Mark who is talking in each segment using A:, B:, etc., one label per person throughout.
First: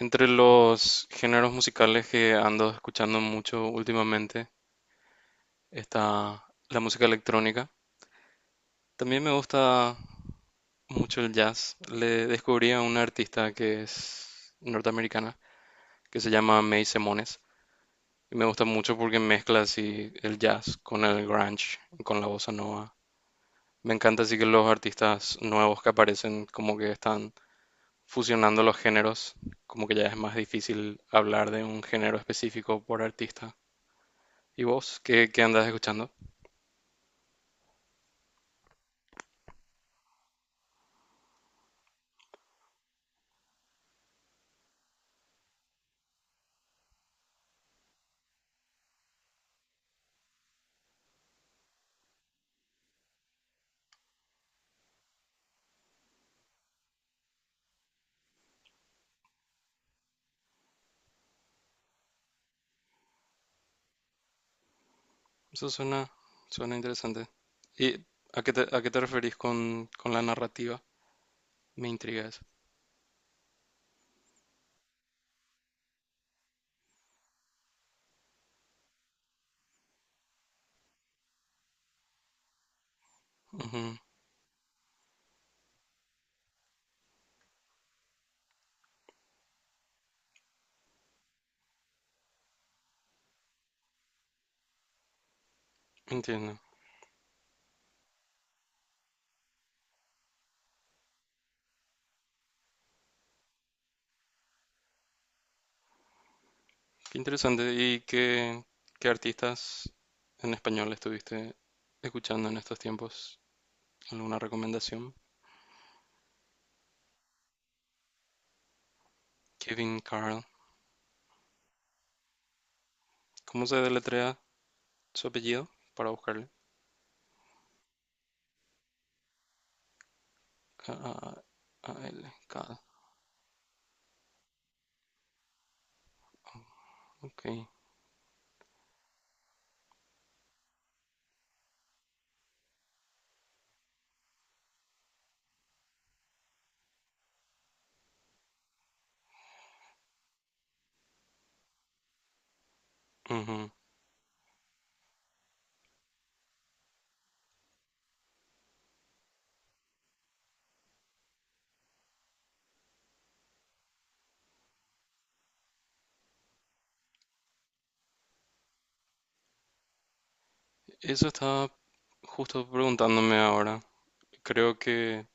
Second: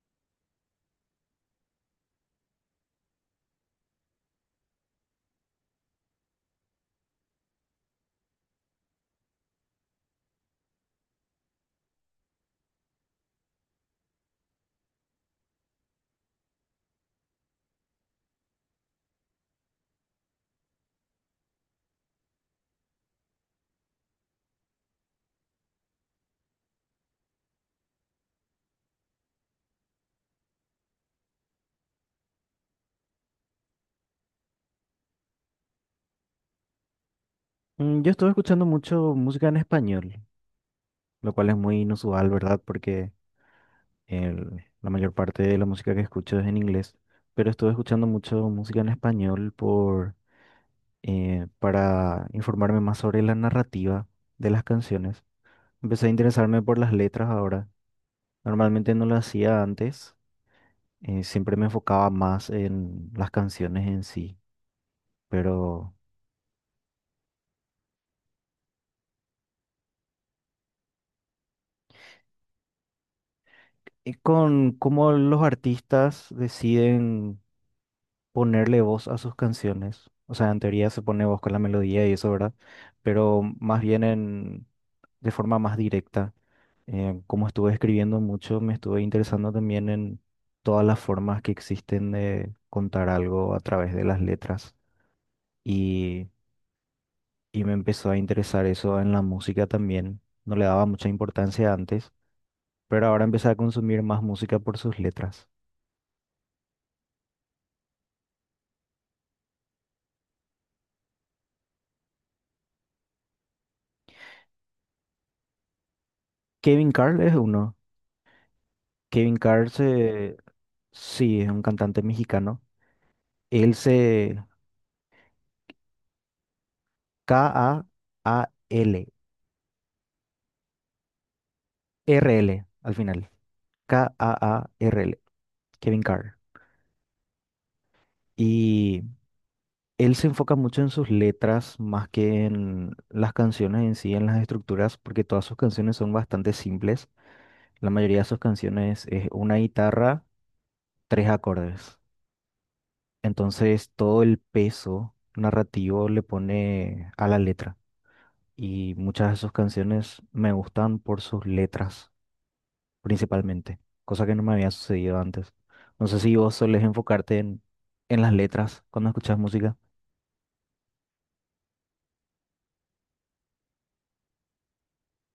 A: Entre los géneros musicales que ando escuchando mucho últimamente está la música electrónica. También me gusta mucho el jazz. Le descubrí a una artista que es norteamericana, que se llama May Semones. Y me gusta mucho porque mezcla así el jazz con el grunge, con la bossa nova. Me encanta así que los artistas nuevos que aparecen como que están fusionando los géneros, como que ya es más difícil hablar de un género específico por artista. ¿Y vos qué andás escuchando?
B: Yo estuve escuchando mucho música en español, lo cual es muy inusual, ¿verdad? Porque la mayor parte de la música que escucho es en inglés, pero estuve escuchando mucho música en español por, para informarme más sobre la narrativa de las canciones. Empecé a interesarme por las letras ahora. Normalmente no lo hacía antes, siempre me enfocaba más en las canciones en sí,
A: Eso
B: pero
A: suena interesante. ¿Y a qué te referís con la narrativa? Me intriga eso.
B: con cómo los artistas deciden ponerle voz a sus canciones. O sea, en teoría se pone voz con la melodía y eso, ¿verdad? Pero más
A: Ujú,
B: bien en, de forma más directa. Como estuve escribiendo mucho, me estuve interesando también en todas las formas que existen de contar algo a través de las letras. Y,
A: entiendo.
B: y me empezó a interesar eso en la música también. No le daba mucha importancia antes, pero ahora empecé a consumir más música por sus letras.
A: Qué interesante. ¿Y qué artistas en español estuviste escuchando en estos tiempos? ¿Alguna recomendación?
B: Kevin Carl es uno. Kevin Carl
A: Kevin
B: se...
A: Carl.
B: Sí, es un cantante mexicano.
A: ¿Cómo
B: Él
A: se deletrea
B: se...
A: su apellido? Para buscarle.
B: KAAL. RL
A: KAALK.
B: al final. KAARL. Kevin Carr.
A: Ok.
B: Y él se enfoca mucho en sus letras más que en las canciones en sí, en las estructuras, porque todas sus canciones son bastante simples. La mayoría de sus canciones es una guitarra, tres acordes.
A: Ujú.
B: Entonces todo el peso narrativo le pone a la letra. Y muchas de sus canciones me gustan por sus letras, principalmente, cosa que no me había sucedido antes. No sé si vos solés enfocarte en las letras cuando escuchas música.
A: Eso estaba justo preguntándome ahora. Creo que,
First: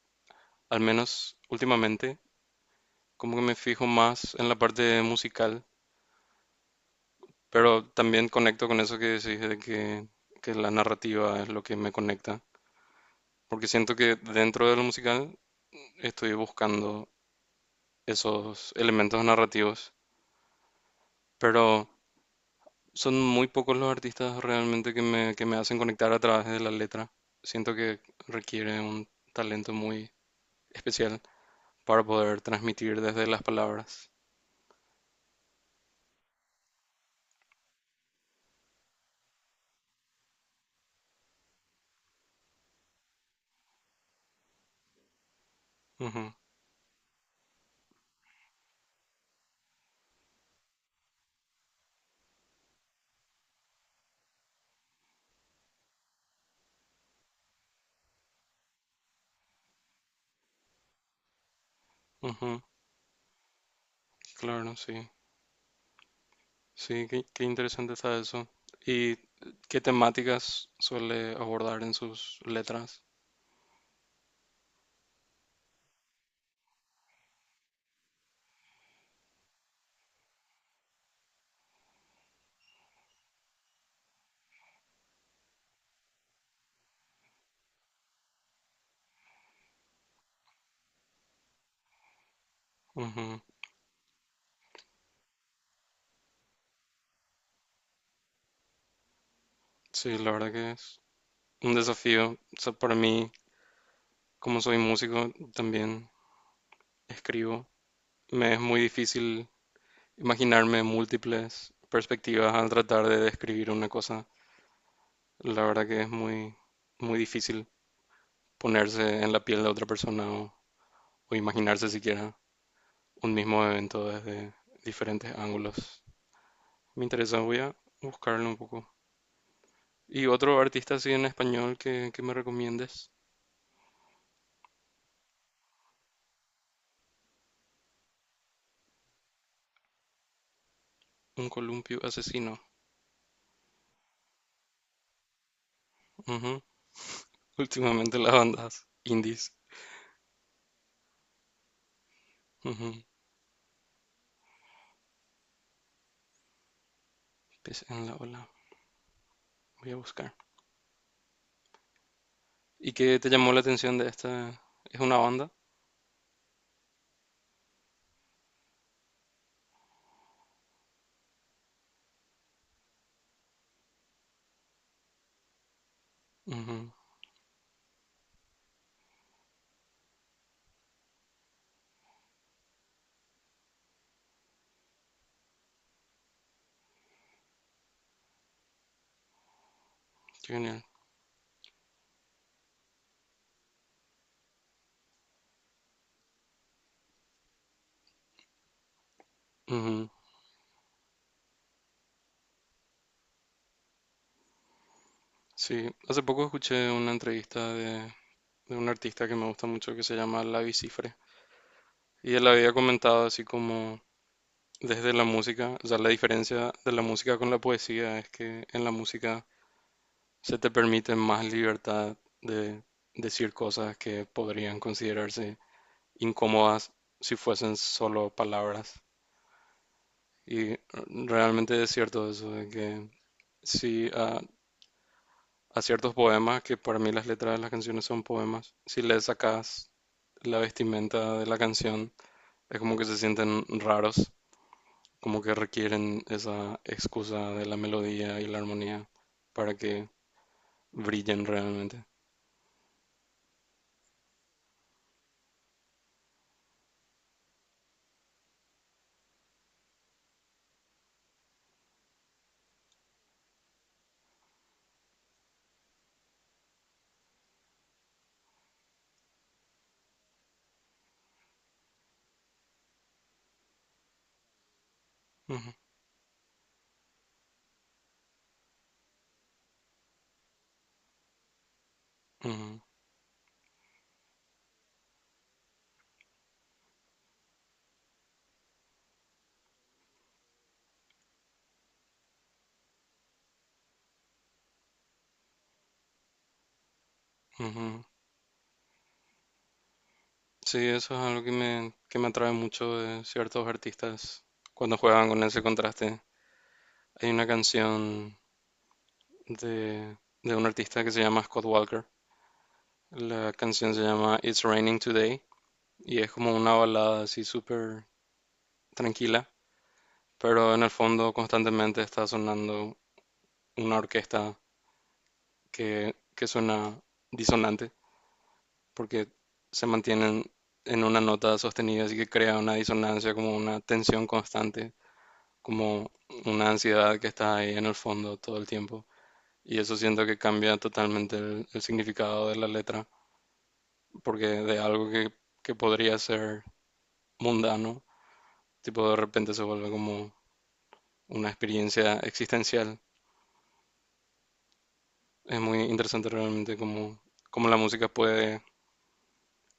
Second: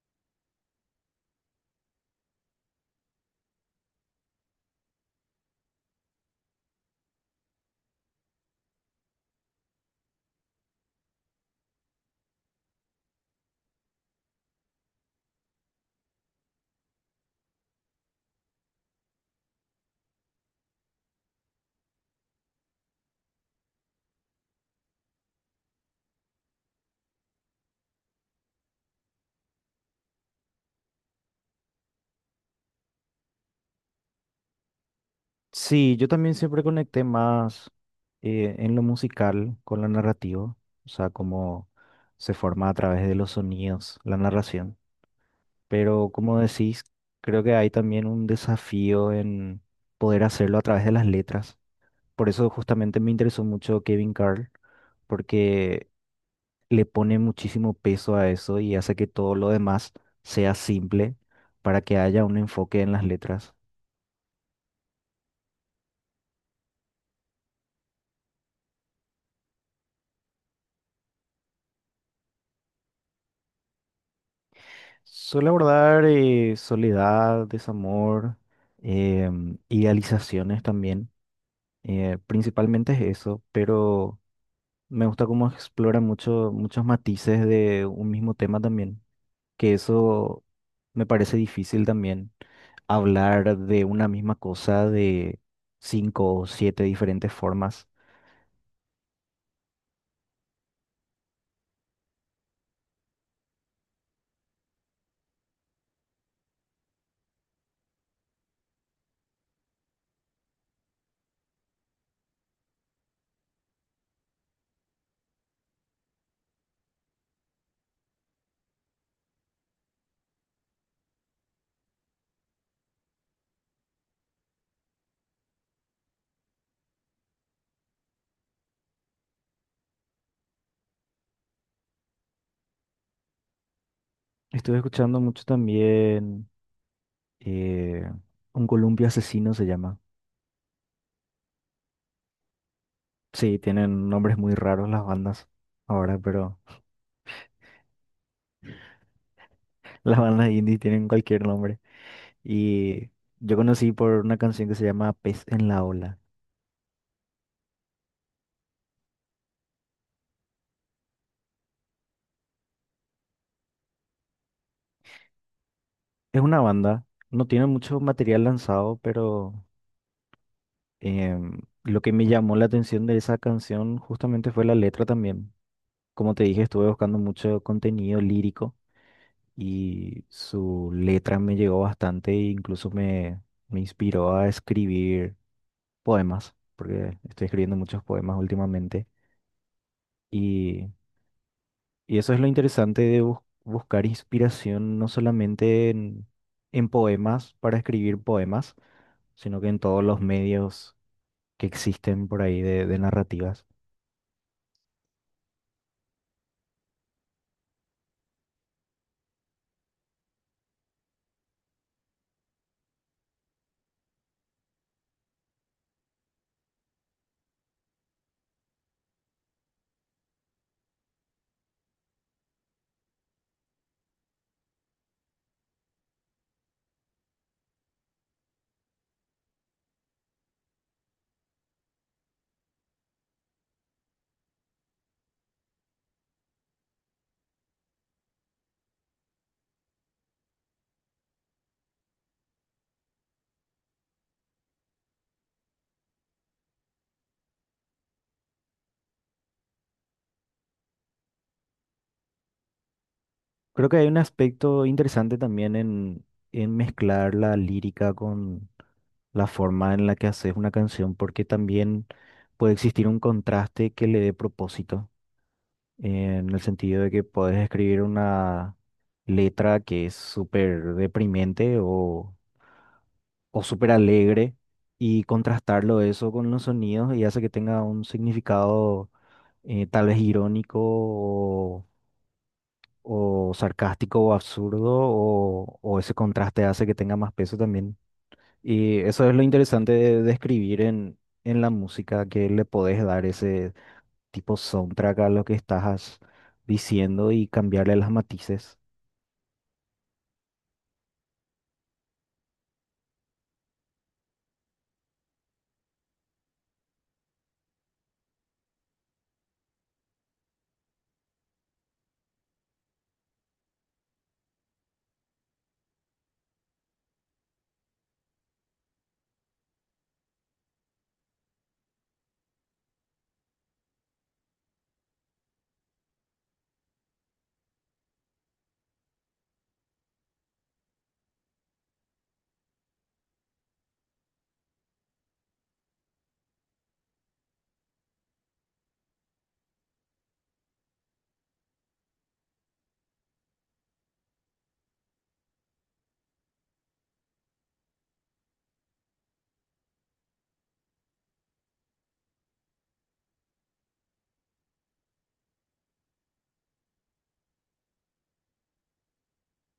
A: al menos últimamente, como que me fijo más en la parte musical, pero también conecto con eso que decís que la narrativa es lo que me conecta, porque siento que dentro de lo musical estoy buscando esos elementos narrativos, pero son muy pocos los artistas realmente que me hacen conectar a través de la letra. Siento que requiere un talento muy especial para poder transmitir desde las palabras.
B: Sí, yo también siempre conecté más en lo musical con la narrativa, o sea, cómo se forma a través de los sonidos, la narración. Pero
A: Ujú,
B: como decís, creo que hay también un desafío en poder hacerlo a través de las letras. Por eso justamente me interesó mucho Kevin Carl, porque le pone muchísimo peso a eso y hace que todo lo demás sea simple para que haya un
A: ujú,
B: enfoque en las letras.
A: claro, sí. Sí, qué interesante está eso. ¿Y qué temáticas suele abordar en sus letras?
B: Suele abordar soledad, desamor, idealizaciones también. Principalmente es eso, pero me gusta cómo explora mucho, muchos matices de un mismo tema también, que eso me parece difícil también,
A: Ujú.
B: hablar de una misma cosa de cinco o siete diferentes formas.
A: Sí, la verdad que es un desafío. O sea, para mí, como soy músico, también escribo. Me es muy difícil imaginarme múltiples perspectivas al tratar de describir una cosa. La verdad que es muy difícil ponerse en la piel de otra persona o imaginarse siquiera un mismo evento desde diferentes ángulos. Me interesa, voy a buscarlo un poco. Y otro artista así en español que me recomiendes,
B: Estuve escuchando mucho también eh, Un Columpio Asesino se llama.
A: Un columpio asesino.
B: Sí, tienen nombres muy raros las bandas ahora, pero
A: Ujú. Últimamente las bandas indies.
B: las bandas indie tienen cualquier nombre.
A: Ujú.
B: Y yo conocí por una canción que se llama Pez en la Ola.
A: Pez en la ola. Voy a buscar. ¿Y qué te llamó la atención de esta? ¿Es una banda?
B: Es una banda, no tiene mucho material lanzado, pero lo que me llamó la atención de esa canción justamente fue la letra también. Como te dije, estuve
A: Ujú.
B: buscando mucho contenido lírico. Y su letra me llegó bastante e incluso me, me inspiró a escribir poemas, porque estoy escribiendo muchos poemas últimamente.
A: Qué genial.
B: Y, y eso es lo interesante de buscar inspiración no solamente en poemas para escribir poemas, sino que en todos
A: Ujú.
B: los medios que existen por ahí de, narrativas.
A: Sí, hace poco escuché una entrevista de un artista que me gusta mucho que se llama Lavi Cifre. Y él había comentado así como desde la música, o sea, la diferencia de la música con la poesía es que en la música se te permite más libertad de decir cosas que podrían considerarse incómodas si fuesen solo palabras. Y realmente es cierto eso, de que si a ciertos poemas, que para mí las letras de las canciones son poemas, si le sacas la vestimenta de la canción, es como que se sienten raros, como que requieren esa excusa de la melodía y la armonía para que brillen realmente.
B: Creo que hay un aspecto interesante también en mezclar la lírica, la forma en la que haces una canción, porque también puede existir un contraste que le dé propósito, en el sentido de que puedes escribir una letra que es súper deprimente o súper alegre y
A: Ujú,
B: contrastarlo eso con los sonidos y hace que tenga un significado tal vez irónico o,
A: ujú,
B: o sarcástico o absurdo o ese contraste hace que tenga más peso también. Y eso es lo interesante de, escribir en la música, que le podés dar ese tipo soundtrack a lo que estás diciendo y cambiarle
A: ujú.
B: las matices.
A: Sí, eso es algo que me atrae mucho de ciertos artistas cuando juegan con ese contraste. Hay una canción de, de un artista que se llama Scott Walker. La canción se llama It's Raining Today y es como una balada así súper tranquila, pero en el fondo constantemente está sonando una orquesta que suena disonante porque se mantienen en una nota sostenida, así que crea una disonancia como una tensión constante como una ansiedad que está ahí en el fondo todo el tiempo. Y eso siento que cambia totalmente el significado de la letra, porque de algo que podría ser mundano, tipo de repente se vuelve como una experiencia existencial. Es muy interesante cómo la música puede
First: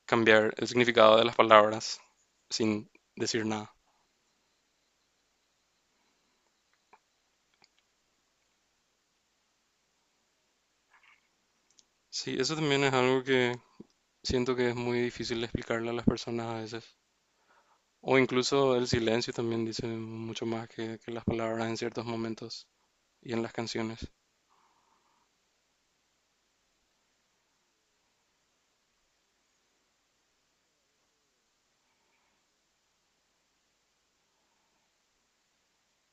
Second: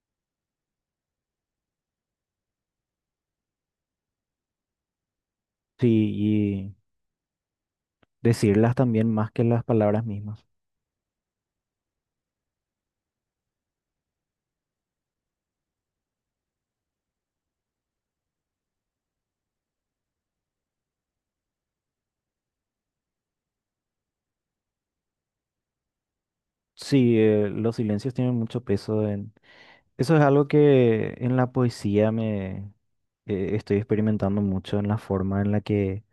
A: cambiar el significado de las palabras sin decir nada.
B: Sí, y decirlas también más que las palabras mismas.
A: Sí, eso también es algo que siento que es muy difícil explicarle a las personas a veces. O incluso el silencio también dice mucho más que las palabras en ciertos momentos y en las canciones.
B: Sí, los silencios tienen mucho peso en... Eso es algo que en la poesía me estoy experimentando mucho en la forma en la que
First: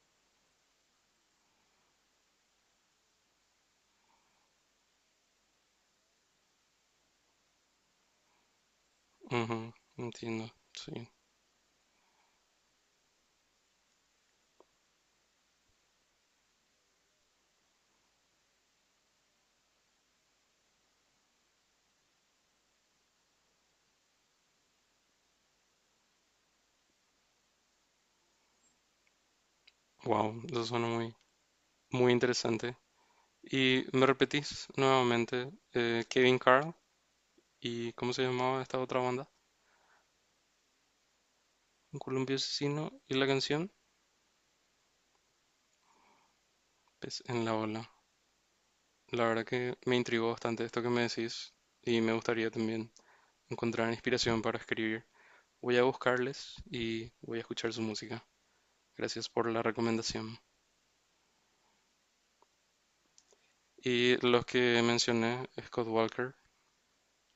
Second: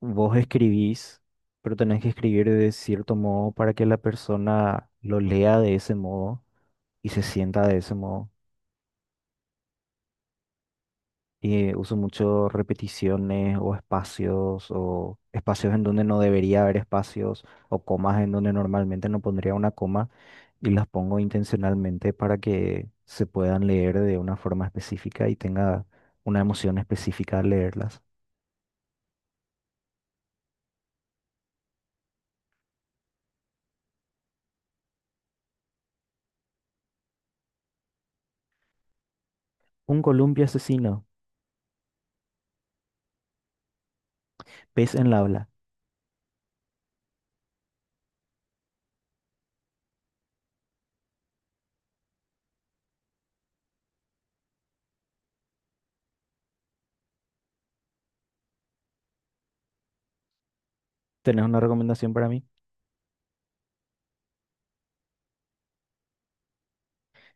B: vos escribís, pero tenés que escribir de cierto modo para que la persona lo lea de ese modo y se sienta de ese modo.
A: Ujú, entiendo, sí.
B: Y uso mucho repeticiones o espacios en donde no debería haber espacios o comas en donde normalmente no pondría una coma y las pongo intencionalmente para que se puedan leer de una forma específica y tenga una emoción específica al leerlas.
A: Wow, eso suena muy interesante. Y me repetís nuevamente, Kevin Carl y cómo se llamaba esta otra banda,
B: Un columpio asesino,
A: Un Columpio Asesino y la canción,
B: pez en la habla.
A: pues en la ola. La verdad que me intrigó bastante esto que me decís y me gustaría también encontrar inspiración para escribir. Voy a buscarles y voy a escuchar su música. Gracias por la recomendación.
B: ¿Tenés una recomendación para mí?
A: Y los que mencioné, Scott Walker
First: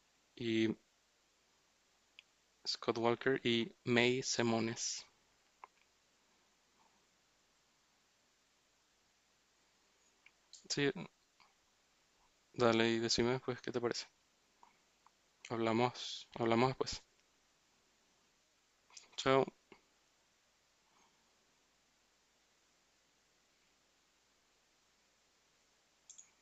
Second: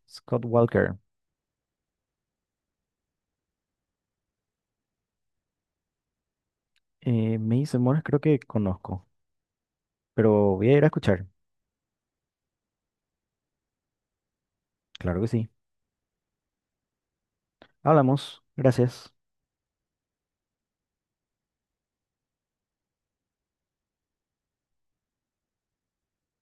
B: Scott
A: y
B: Walker.
A: y May Semones.
B: Me dice, Morris, creo que conozco, pero voy a ir a
A: Sí,
B: escuchar.
A: dale y decime después qué te parece.
B: Claro que sí.
A: Hablamos después.
B: Hablamos. Gracias.
A: Chao.